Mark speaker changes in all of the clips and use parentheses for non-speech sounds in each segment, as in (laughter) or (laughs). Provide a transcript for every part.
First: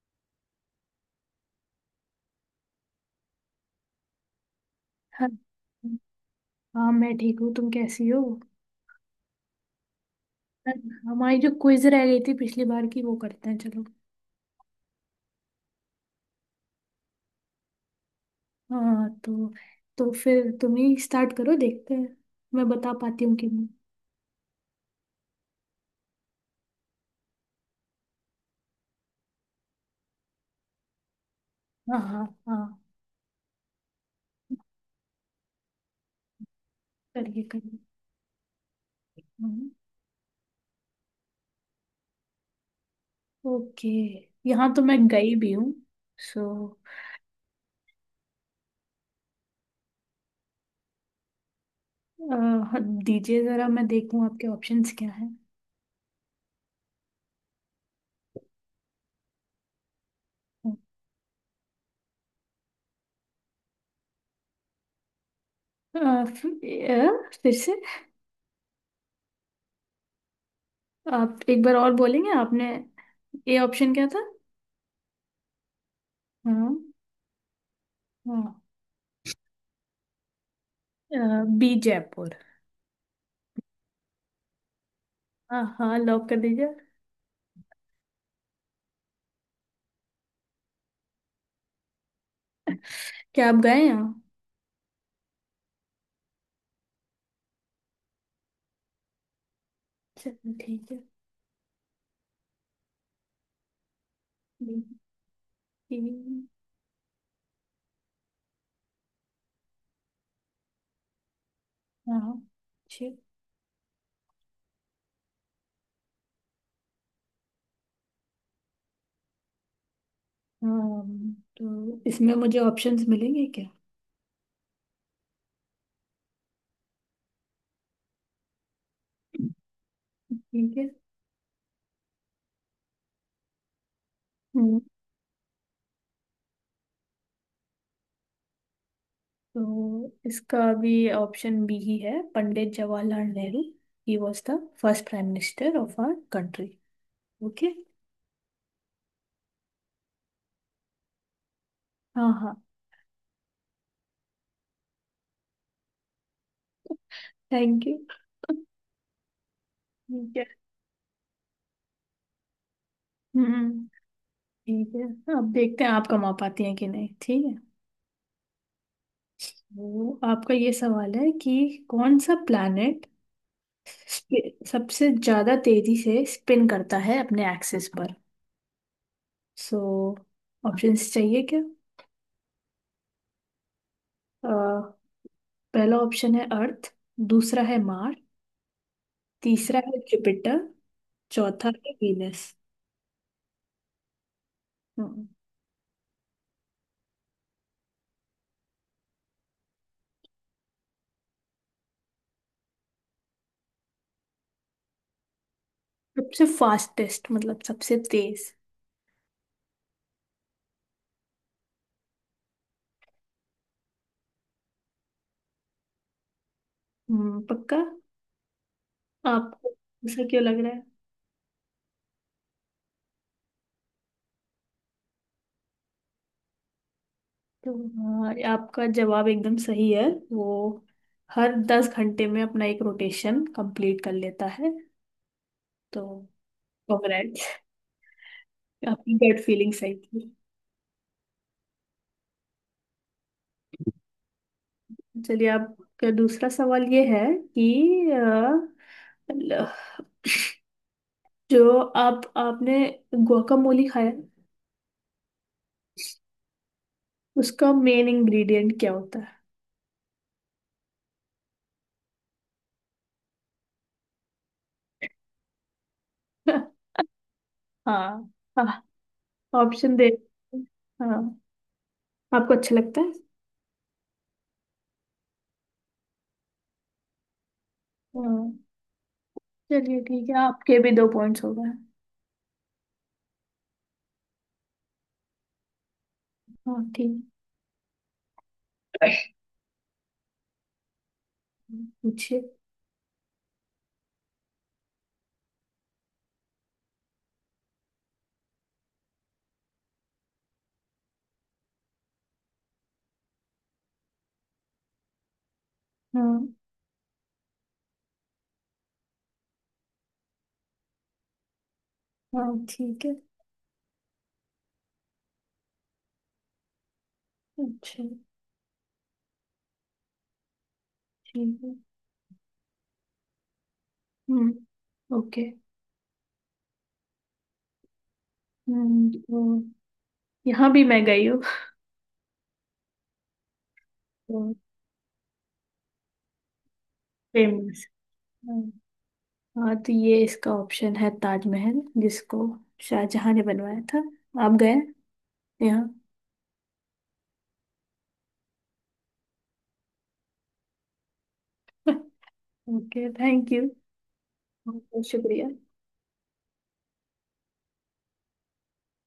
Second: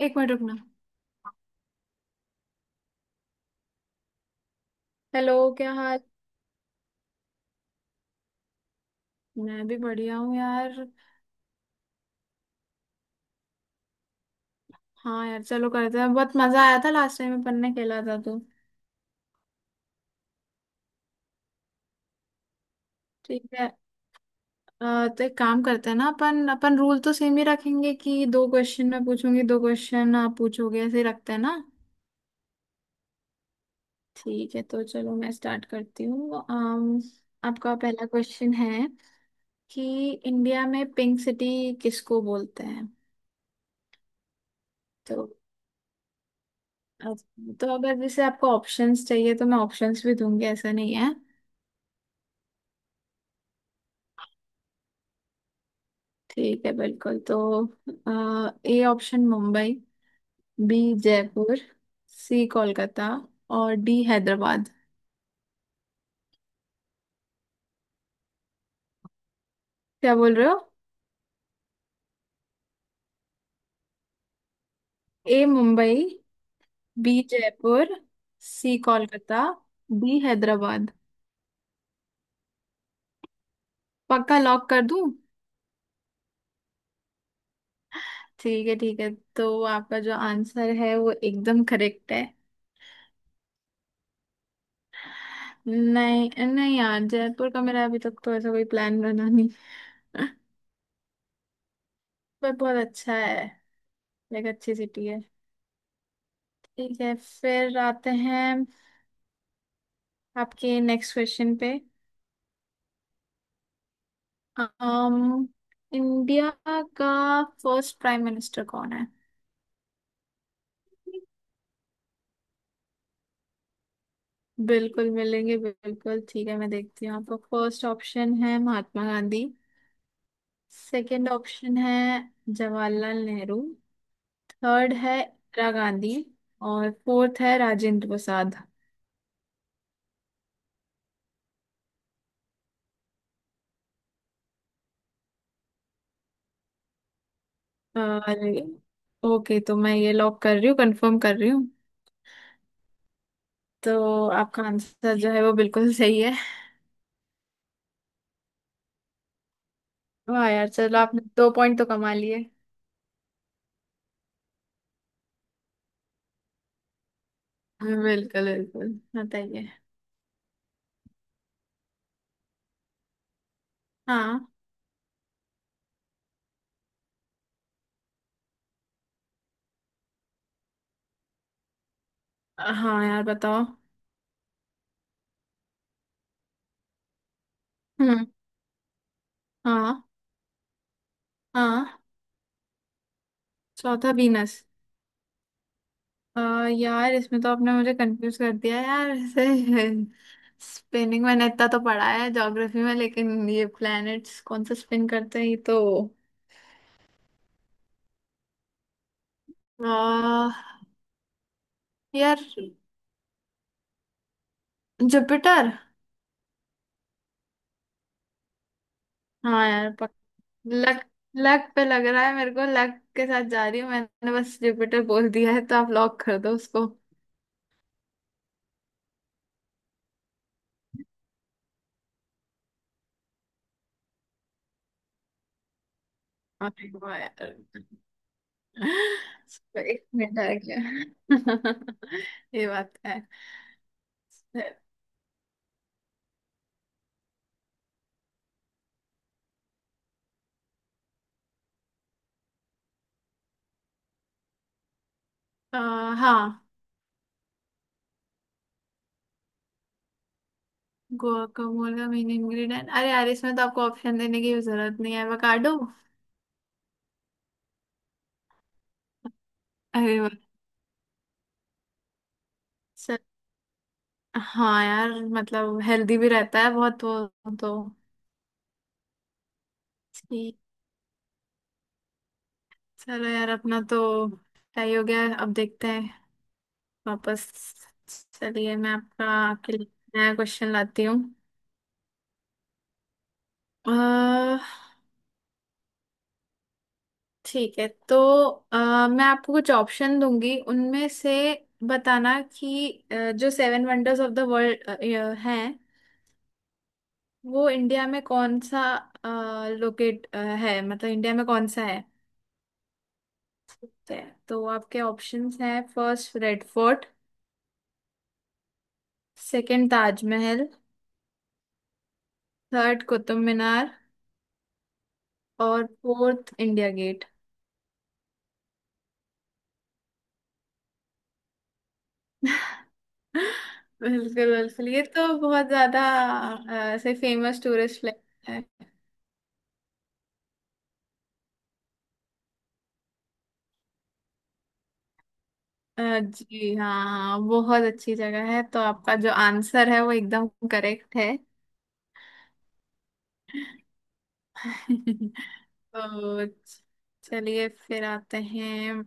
Speaker 1: एक मिनट रुकना। हेलो।
Speaker 2: हाँ,
Speaker 1: क्या हाल?
Speaker 2: हाँ, मैं ठीक हूँ। तुम कैसी हो?
Speaker 1: मैं भी बढ़िया हूँ यार।
Speaker 2: हमारी जो क्विज रह गई थी पिछली बार की वो करते हैं चलो।
Speaker 1: हाँ यार चलो करते हैं, बहुत मजा आया था लास्ट टाइम अपन ने खेला था तो।
Speaker 2: हाँ, तो फिर तुम ही स्टार्ट करो, देखते हैं मैं बता पाती हूँ
Speaker 1: ठीक
Speaker 2: कि नहीं।
Speaker 1: है। तो एक काम करते हैं ना, अपन अपन रूल तो सेम ही रखेंगे, कि दो क्वेश्चन मैं पूछूंगी, दो क्वेश्चन आप पूछोगे, ऐसे ही रखते हैं ना।
Speaker 2: हाँ, हाँ, हाँ।
Speaker 1: ठीक है तो चलो मैं स्टार्ट करती हूँ।
Speaker 2: करिए,
Speaker 1: आपका
Speaker 2: करिए।
Speaker 1: पहला क्वेश्चन है
Speaker 2: हम्म,
Speaker 1: कि इंडिया में पिंक सिटी किसको बोलते हैं।
Speaker 2: ओके, यहाँ तो मैं
Speaker 1: तो
Speaker 2: गई भी हूँ। सो,
Speaker 1: तो अगर जैसे आपको ऑप्शंस चाहिए तो मैं ऑप्शंस भी दूंगी, ऐसा नहीं है।
Speaker 2: दीजिए जरा मैं देखूँ आपके ऑप्शंस क्या हैं।
Speaker 1: ठीक है बिल्कुल। तो A option Mumbai. B Jaipur. C Kolkata. और डी हैदराबाद।
Speaker 2: फिर से
Speaker 1: क्या बोल रहे हो?
Speaker 2: आप एक बार और बोलेंगे? आपने, ए ऑप्शन क्या था?
Speaker 1: ए मुंबई।
Speaker 2: हाँ।
Speaker 1: बी जयपुर।
Speaker 2: हाँ,
Speaker 1: C Kolkata. D Hyderabad.
Speaker 2: B Jaipur.
Speaker 1: पक्का लॉक कर दूं?
Speaker 2: हाँ, हाँ, लॉक कर दीजिए।
Speaker 1: ठीक है, ठीक है। तो आपका जो आंसर है वो एकदम करेक्ट है।
Speaker 2: क्या आप गए हैं?
Speaker 1: नहीं नहीं यार, जयपुर का मेरा अभी तक तो ऐसा कोई प्लान बना नहीं। (laughs)
Speaker 2: चलो, ठीक है।
Speaker 1: पर बहुत अच्छा है। Like
Speaker 2: B.
Speaker 1: अच्छी सिटी है।
Speaker 2: तीन।
Speaker 1: ठीक है, फिर आते हैं आपके नेक्स्ट क्वेश्चन पे।
Speaker 2: हाँ, छः।
Speaker 1: um, इंडिया का फर्स्ट प्राइम मिनिस्टर कौन है?
Speaker 2: तो इसमें मुझे ऑप्शंस मिलेंगे क्या?
Speaker 1: बिल्कुल मिलेंगे, बिल्कुल ठीक है, मैं देखती हूँ। आपका फर्स्ट ऑप्शन है महात्मा गांधी।
Speaker 2: ठीक है।
Speaker 1: सेकंड ऑप्शन है जवाहरलाल नेहरू।
Speaker 2: हम्म,
Speaker 1: थर्ड है इंदिरा गांधी। और फोर्थ है राजेंद्र प्रसाद।
Speaker 2: तो इसका भी ऑप्शन बी ही है, पंडित जवाहरलाल नेहरू। ही was the first prime minister of our country. Okay.
Speaker 1: और ओके, तो मैं ये लॉक कर रही हूँ, कंफर्म कर रही हूँ।
Speaker 2: हाँ, हाँ।
Speaker 1: तो आपका आंसर जो है वो बिल्कुल सही है।
Speaker 2: Thank you. ठीक है।
Speaker 1: वाह यार, चलो आपने 2 पॉइंट तो कमा लिए।
Speaker 2: हम्म। ठीक है, अब देखते हैं आप कमा पाती हैं कि नहीं। ठीक है,
Speaker 1: बिल्कुल बिल्कुल, बताइए।
Speaker 2: तो आपका ये सवाल है कि कौन सा प्लैनेट
Speaker 1: हाँ,
Speaker 2: सबसे ज्यादा तेजी से स्पिन करता है अपने एक्सिस पर। सो, ऑप्शंस चाहिए क्या?
Speaker 1: हाँ यार बताओ।
Speaker 2: अ, पहला ऑप्शन है अर्थ। दूसरा है मार।
Speaker 1: हम्म।
Speaker 2: तीसरा है
Speaker 1: हाँ।
Speaker 2: जुपिटर। चौथा है
Speaker 1: हाँ।
Speaker 2: वीनस।
Speaker 1: चौथा बीनस।
Speaker 2: हम्म,
Speaker 1: यार इसमें तो आपने मुझे कंफ्यूज कर दिया यार (laughs) ऐसे। स्पिनिंग मैंने इतना तो पढ़ा है ज्योग्राफी में, लेकिन ये प्लैनेट्स कौन सा स्पिन करते हैं ये तो।
Speaker 2: सबसे फास्टेस्ट, मतलब सबसे तेज।
Speaker 1: आ, यार जुपिटर।
Speaker 2: पक्का?
Speaker 1: हाँ
Speaker 2: आपको
Speaker 1: यार
Speaker 2: ऐसा क्यों लग रहा है?
Speaker 1: लक। लक पे लग रहा है, मेरे को लक के साथ जा रही हूँ, मैंने बस जुपिटर बोल दिया है तो आप लॉक कर दो उसको।
Speaker 2: तो आपका जवाब एकदम सही है। वो हर 10 घंटे में अपना एक रोटेशन कंप्लीट कर लेता है, तो
Speaker 1: हाँ, ठीक है
Speaker 2: कॉन्ग्रेट।
Speaker 1: यार।
Speaker 2: आपकी गट
Speaker 1: (laughs)
Speaker 2: फीलिंग सही
Speaker 1: सॉरी
Speaker 2: थी।
Speaker 1: बेटा आ गया। (laughs) ये बात है।
Speaker 2: चलिए आपका दूसरा सवाल ये है कि जो आप आपने guacamole खाया,
Speaker 1: अ, हाँ।
Speaker 2: उसका मेन इंग्रेडिएंट क्या होता है?
Speaker 1: गुआकामोल का मेन इंग्रेडिएंट? अरे यार इसमें तो आपको ऑप्शन देने की भी जरूरत नहीं है, एवोकाडो।
Speaker 2: (laughs) हाँ, हाँ। ऑप्शन दे।
Speaker 1: अरे वाह।
Speaker 2: हाँ। आपको अच्छा लगता है?
Speaker 1: सर। हाँ यार। मतलब हेल्दी भी रहता है बहुत वो तो।
Speaker 2: हाँ। चलिए ठीक है,
Speaker 1: ठीक।
Speaker 2: आपके भी दो पॉइंट्स हो गए।
Speaker 1: चलो यार अपना तो तय हो गया, अब देखते हैं
Speaker 2: हाँ, ठीक।
Speaker 1: वापस। चलिए मैं आपका आपके लिए नया क्वेश्चन लाती हूँ।
Speaker 2: पूछिए।
Speaker 1: अ, ठीक है तो अ, मैं आपको कुछ ऑप्शन दूंगी उनमें से बताना कि जो seven wonders of the world हैं
Speaker 2: हाँ,
Speaker 1: वो इंडिया में कौन सा लोकेट है, मतलब इंडिया में कौन सा है।
Speaker 2: हाँ, ठीक है।
Speaker 1: तो तो आपके ऑप्शंस हैं, फर्स्ट रेड फोर्ट।
Speaker 2: अच्छा।
Speaker 1: सेकंड ताजमहल।
Speaker 2: ठीक है।
Speaker 1: थर्ड कुतुब मीनार।
Speaker 2: हम्म, ओके।
Speaker 1: और फोर्थ इंडिया गेट।
Speaker 2: तो यहाँ भी मैं गई
Speaker 1: (laughs) बिल्कुल
Speaker 2: हूँ।
Speaker 1: बिल्कुल, ये तो बहुत ज्यादा ऐसे फेमस
Speaker 2: फेमस।
Speaker 1: टूरिस्ट प्लेस है।
Speaker 2: हम्म। हाँ, तो ये इसका ऑप्शन है ताजमहल, जिसको शाहजहां ने बनवाया था। आप गए यहाँ?
Speaker 1: जी हाँ, हाँ, बहुत अच्छी जगह है। तो आपका जो आंसर है वो एकदम करेक्ट है।
Speaker 2: (laughs) Okay, thank you. बहुत
Speaker 1: (laughs)
Speaker 2: शुक्रिया।
Speaker 1: तो चलिए फिर आते हैं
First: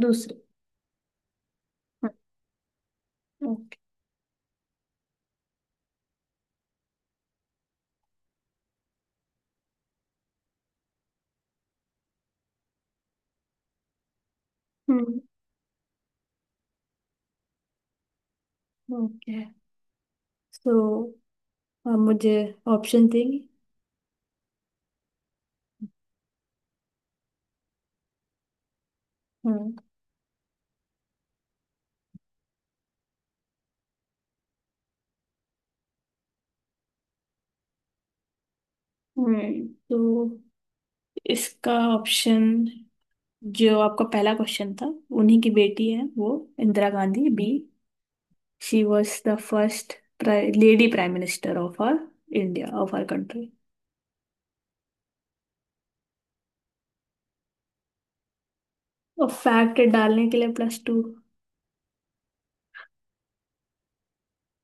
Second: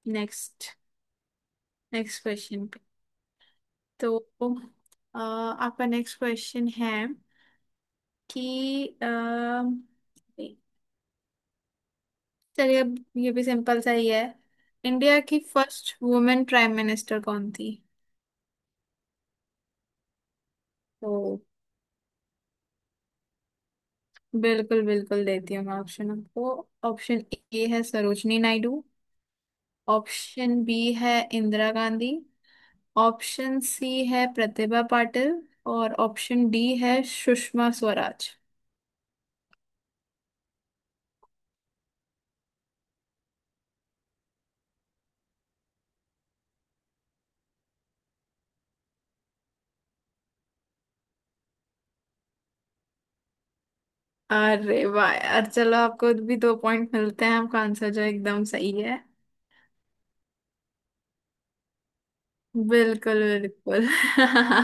Speaker 2: दूसरे।
Speaker 1: नेक्स्ट नेक्स्ट क्वेश्चन पे।
Speaker 2: ओके।
Speaker 1: तो आपका नेक्स्ट क्वेश्चन है कि चलिए अब ये भी सिंपल सा ही है। इंडिया
Speaker 2: हम्म,
Speaker 1: की फर्स्ट वुमेन प्राइम मिनिस्टर कौन थी?
Speaker 2: ओके। तो
Speaker 1: तो
Speaker 2: आप मुझे ऑप्शन देंगे?
Speaker 1: बिल्कुल बिल्कुल, देती हूँ मैं ऑप्शन आपको। ऑप्शन ए है सरोजनी नायडू।
Speaker 2: हम्म।
Speaker 1: ऑप्शन बी है इंदिरा गांधी। ऑप्शन सी है प्रतिभा पाटिल। और ऑप्शन डी है सुषमा स्वराज।
Speaker 2: तो इसका ऑप्शन, जो आपका पहला क्वेश्चन था, उन्हीं की बेटी है वो, Indira Gandhi, B. She was the first lady prime minister of our India, of our country.
Speaker 1: अरे वाह यार, चलो आपको भी 2 पॉइंट मिलते हैं, आपका आंसर जो एकदम सही है।
Speaker 2: और फैक्ट डालने के लिए +2।
Speaker 1: बिल्कुल बिल्कुल। (laughs)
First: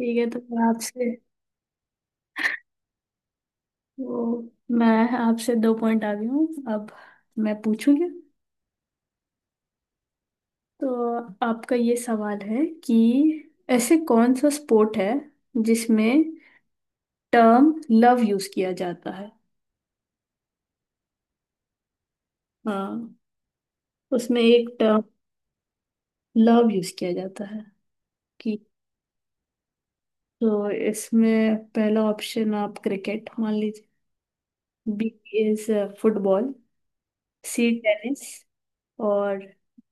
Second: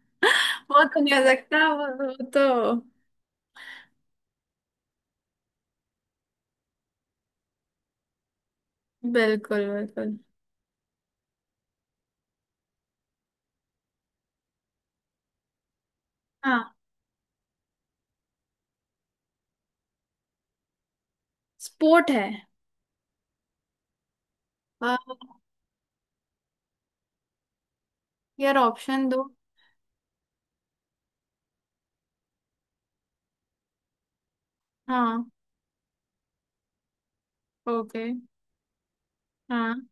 Speaker 2: ठीक है, तो
Speaker 1: वो तो नहीं हो सकता, वो तो।
Speaker 2: वो मैं आपसे दो पॉइंट आ गई हूँ। अब मैं पूछूंगी।
Speaker 1: बिल्कुल बिल्कुल।
Speaker 2: तो आपका ये सवाल है कि ऐसे कौन सा स्पोर्ट है, जिसमें
Speaker 1: हाँ
Speaker 2: टर्म लव यूज किया जाता है?
Speaker 1: स्पोर्ट है।
Speaker 2: हाँ, उसमें एक
Speaker 1: आ,
Speaker 2: टर्म लव यूज किया जाता है
Speaker 1: यार
Speaker 2: कि।
Speaker 1: ऑप्शन दो।
Speaker 2: तो इसमें पहला ऑप्शन आप क्रिकेट मान लीजिए। बी
Speaker 1: हाँ।
Speaker 2: Is football. C
Speaker 1: okay.
Speaker 2: Tennis. और
Speaker 1: हाँ।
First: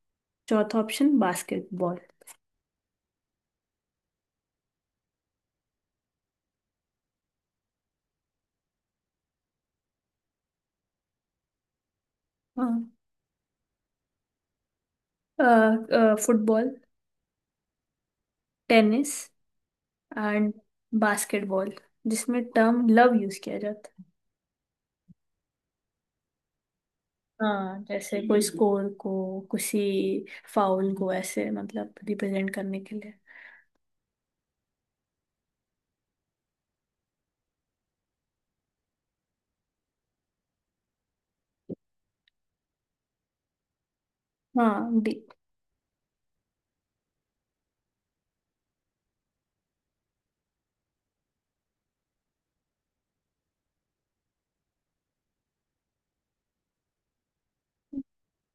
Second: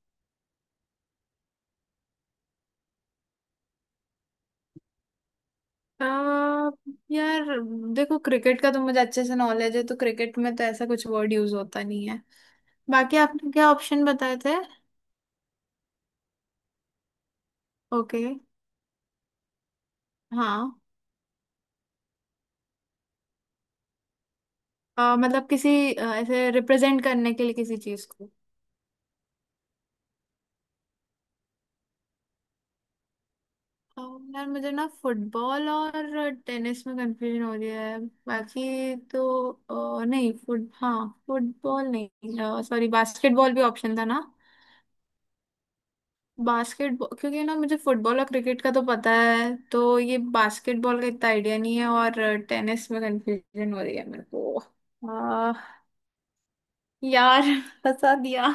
Speaker 2: चौथा ऑप्शन बास्केटबॉल।
Speaker 1: आ, यार देखो क्रिकेट का तो मुझे अच्छे से नॉलेज है, तो क्रिकेट में तो ऐसा कुछ वर्ड यूज होता नहीं है।
Speaker 2: हाँ,
Speaker 1: बाकी आपने क्या ऑप्शन बताए थे?
Speaker 2: Football,
Speaker 1: okay.
Speaker 2: टेनिस एंड
Speaker 1: हाँ।
Speaker 2: बास्केटबॉल, जिसमें टर्म लव यूज किया जाता है।
Speaker 1: मतलब किसी ऐसे रिप्रेजेंट करने के लिए किसी
Speaker 2: हाँ,
Speaker 1: चीज
Speaker 2: जैसे
Speaker 1: को।
Speaker 2: कोई स्कोर को, किसी फाउल को, ऐसे मतलब रिप्रेजेंट करने के लिए।
Speaker 1: आ, यार मुझे ना फुटबॉल और टेनिस में कंफ्यूजन हो रही है। बाकी तो नहीं। फुट हाँ फुटबॉल नहीं, सॉरी, बास्केटबॉल भी ऑप्शन था ना।
Speaker 2: हाँ, डी।
Speaker 1: बास्केटबॉल, क्योंकि ना मुझे फुटबॉल और क्रिकेट का तो पता है, तो ये बास्केटबॉल का इतना आइडिया नहीं है, और टेनिस में कंफ्यूजन हो रही है मेरे को। आ, यार फंसा दिया।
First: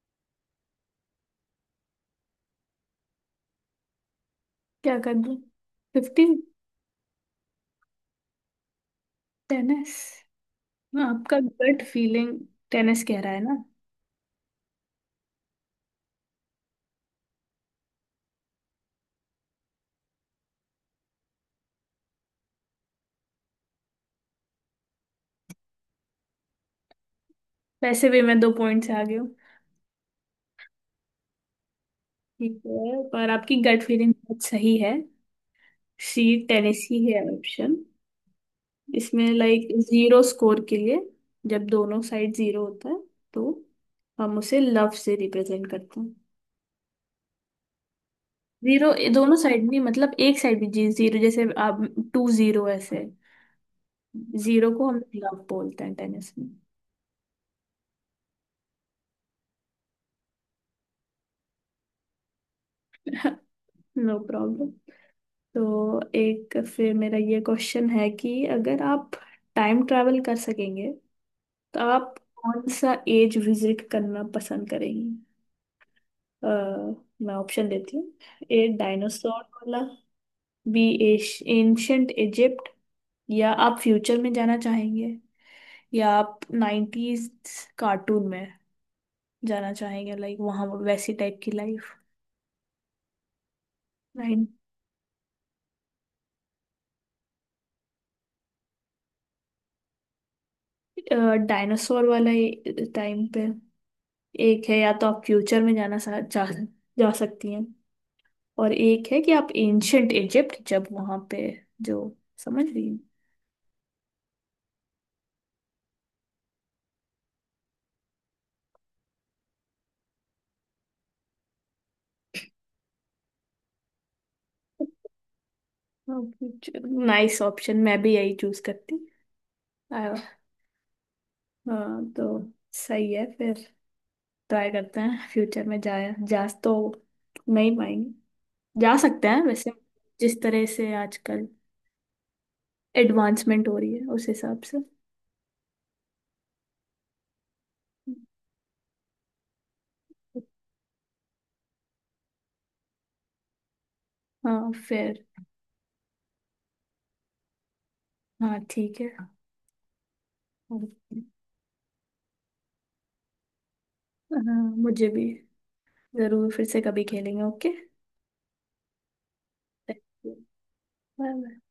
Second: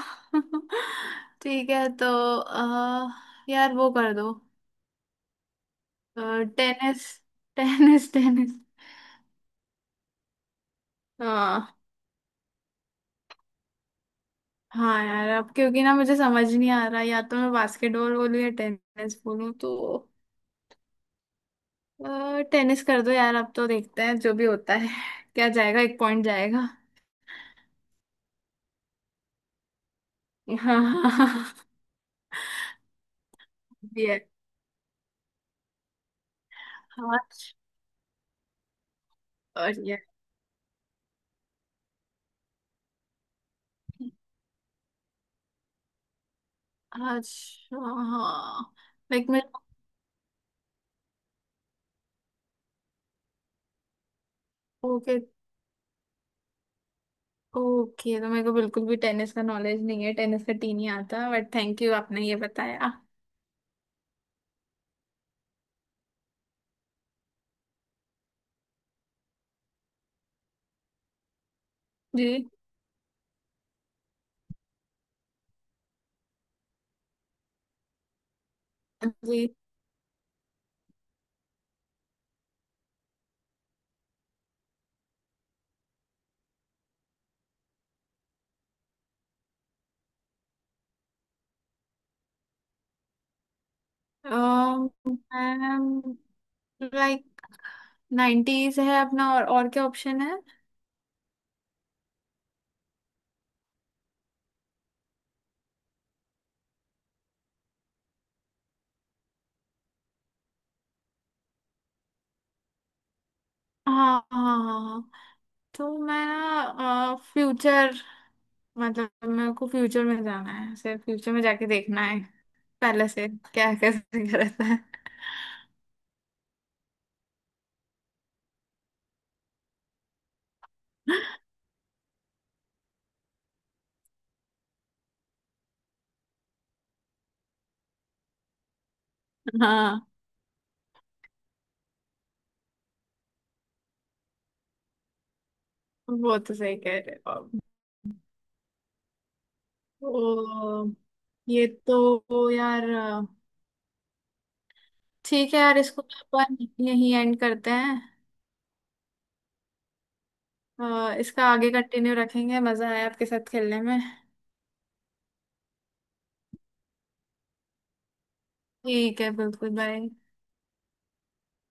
Speaker 1: (laughs) ठीक है तो आ, यार वो कर दो।
Speaker 2: क्या कर दूँ? 50।
Speaker 1: टेनिस। (laughs) Tennis, tennis.
Speaker 2: टेनिस। हाँ, आपका
Speaker 1: हाँ,
Speaker 2: गट फीलिंग टेनिस कह रहा है ना?
Speaker 1: हाँ यार, अब क्योंकि ना मुझे समझ नहीं आ रहा, या तो मैं बास्केटबॉल बोलूँ या टेनिस बोलूँ। तो टेनिस कर दो यार, अब तो देखते हैं जो भी होता है। (laughs) क्या जाएगा, 1 पॉइंट जाएगा।
Speaker 2: वैसे भी मैं दो पॉइंट से आगे हूँ।
Speaker 1: (laughs) हाँ, हाँ, हाँ।
Speaker 2: ठीक है, पर आपकी गट फीलिंग
Speaker 1: ये
Speaker 2: बहुत सही है। सी, टेनिस ही है
Speaker 1: हाथ।
Speaker 2: ऑप्शन। इसमें लाइक
Speaker 1: और ये।
Speaker 2: जीरो स्कोर के लिए, जब दोनों साइड जीरो होता है, तो हम उसे लव से रिप्रेजेंट करते हैं।
Speaker 1: अच्छा हाँ।
Speaker 2: जीरो
Speaker 1: लाइक
Speaker 2: दोनों
Speaker 1: मेरे।
Speaker 2: साइड नहीं, मतलब एक साइड भी जीरो, जैसे आप 2-0 ऐसे। जीरो को हम
Speaker 1: ओके।
Speaker 2: लव बोलते हैं टेनिस में।
Speaker 1: ओके तो मेरे को बिल्कुल भी टेनिस का नॉलेज नहीं है, टेनिस का टी नहीं आता, बट थैंक यू आपने ये बताया।
Speaker 2: (laughs) No problem. तो एक फिर मेरा ये क्वेश्चन है कि अगर आप टाइम ट्रैवल कर सकेंगे, तो आप
Speaker 1: जी।
Speaker 2: कौन सा एज विजिट करना पसंद करेंगे? अ, मैं ऑप्शन देती हूँ। ए,
Speaker 1: जी।
Speaker 2: डायनासोर वाला। B, ancient Egypt. या आप फ्यूचर में जाना चाहेंगे। या आप 90s कार्टून में जाना चाहेंगे, लाइक वहाँ वैसी टाइप की लाइफ। नाइन।
Speaker 1: लाइक 90s है अपना। और क्या ऑप्शन है?
Speaker 2: डायनासोर वाला टाइम पे। एक है या तो आप फ्यूचर में जा सकती हैं। और एक है कि आप एंशंट इजिप्ट, जब वहाँ पे जो, समझ रही हैं?
Speaker 1: हाँ, हाँ, हाँ, हाँ। तो मैं ना फ्यूचर, मतलब मेरे को फ्यूचर में जाना है, सिर्फ फ्यूचर में जाके देखना है पहले से क्या (laughs) कैसे क्या रहता है।
Speaker 2: नाइस ऑप्शन, मैं भी यही चूज करती। आ, हाँ, तो सही है फिर। ट्राई करते हैं फ्यूचर में जाए जा तो नहीं पाएंगे, जा सकते हैं वैसे,
Speaker 1: हाँ
Speaker 2: जिस तरह से आजकल एडवांसमेंट हो रही है उस हिसाब से।
Speaker 1: वो तो सही कह रहे हो आप। तो ये तो यार,
Speaker 2: हाँ, फिर।
Speaker 1: ठीक है यार, इसको अपन यहीं एंड करते हैं।
Speaker 2: हाँ, ठीक है। हाँ,
Speaker 1: इसका आगे कंटिन्यू रखेंगे, मजा आया आपके साथ खेलने में।
Speaker 2: मुझे भी। जरूर फिर से कभी खेलेंगे। ओके,
Speaker 1: ठीक है बिल्कुल, बाय।
Speaker 2: बाय। बाय।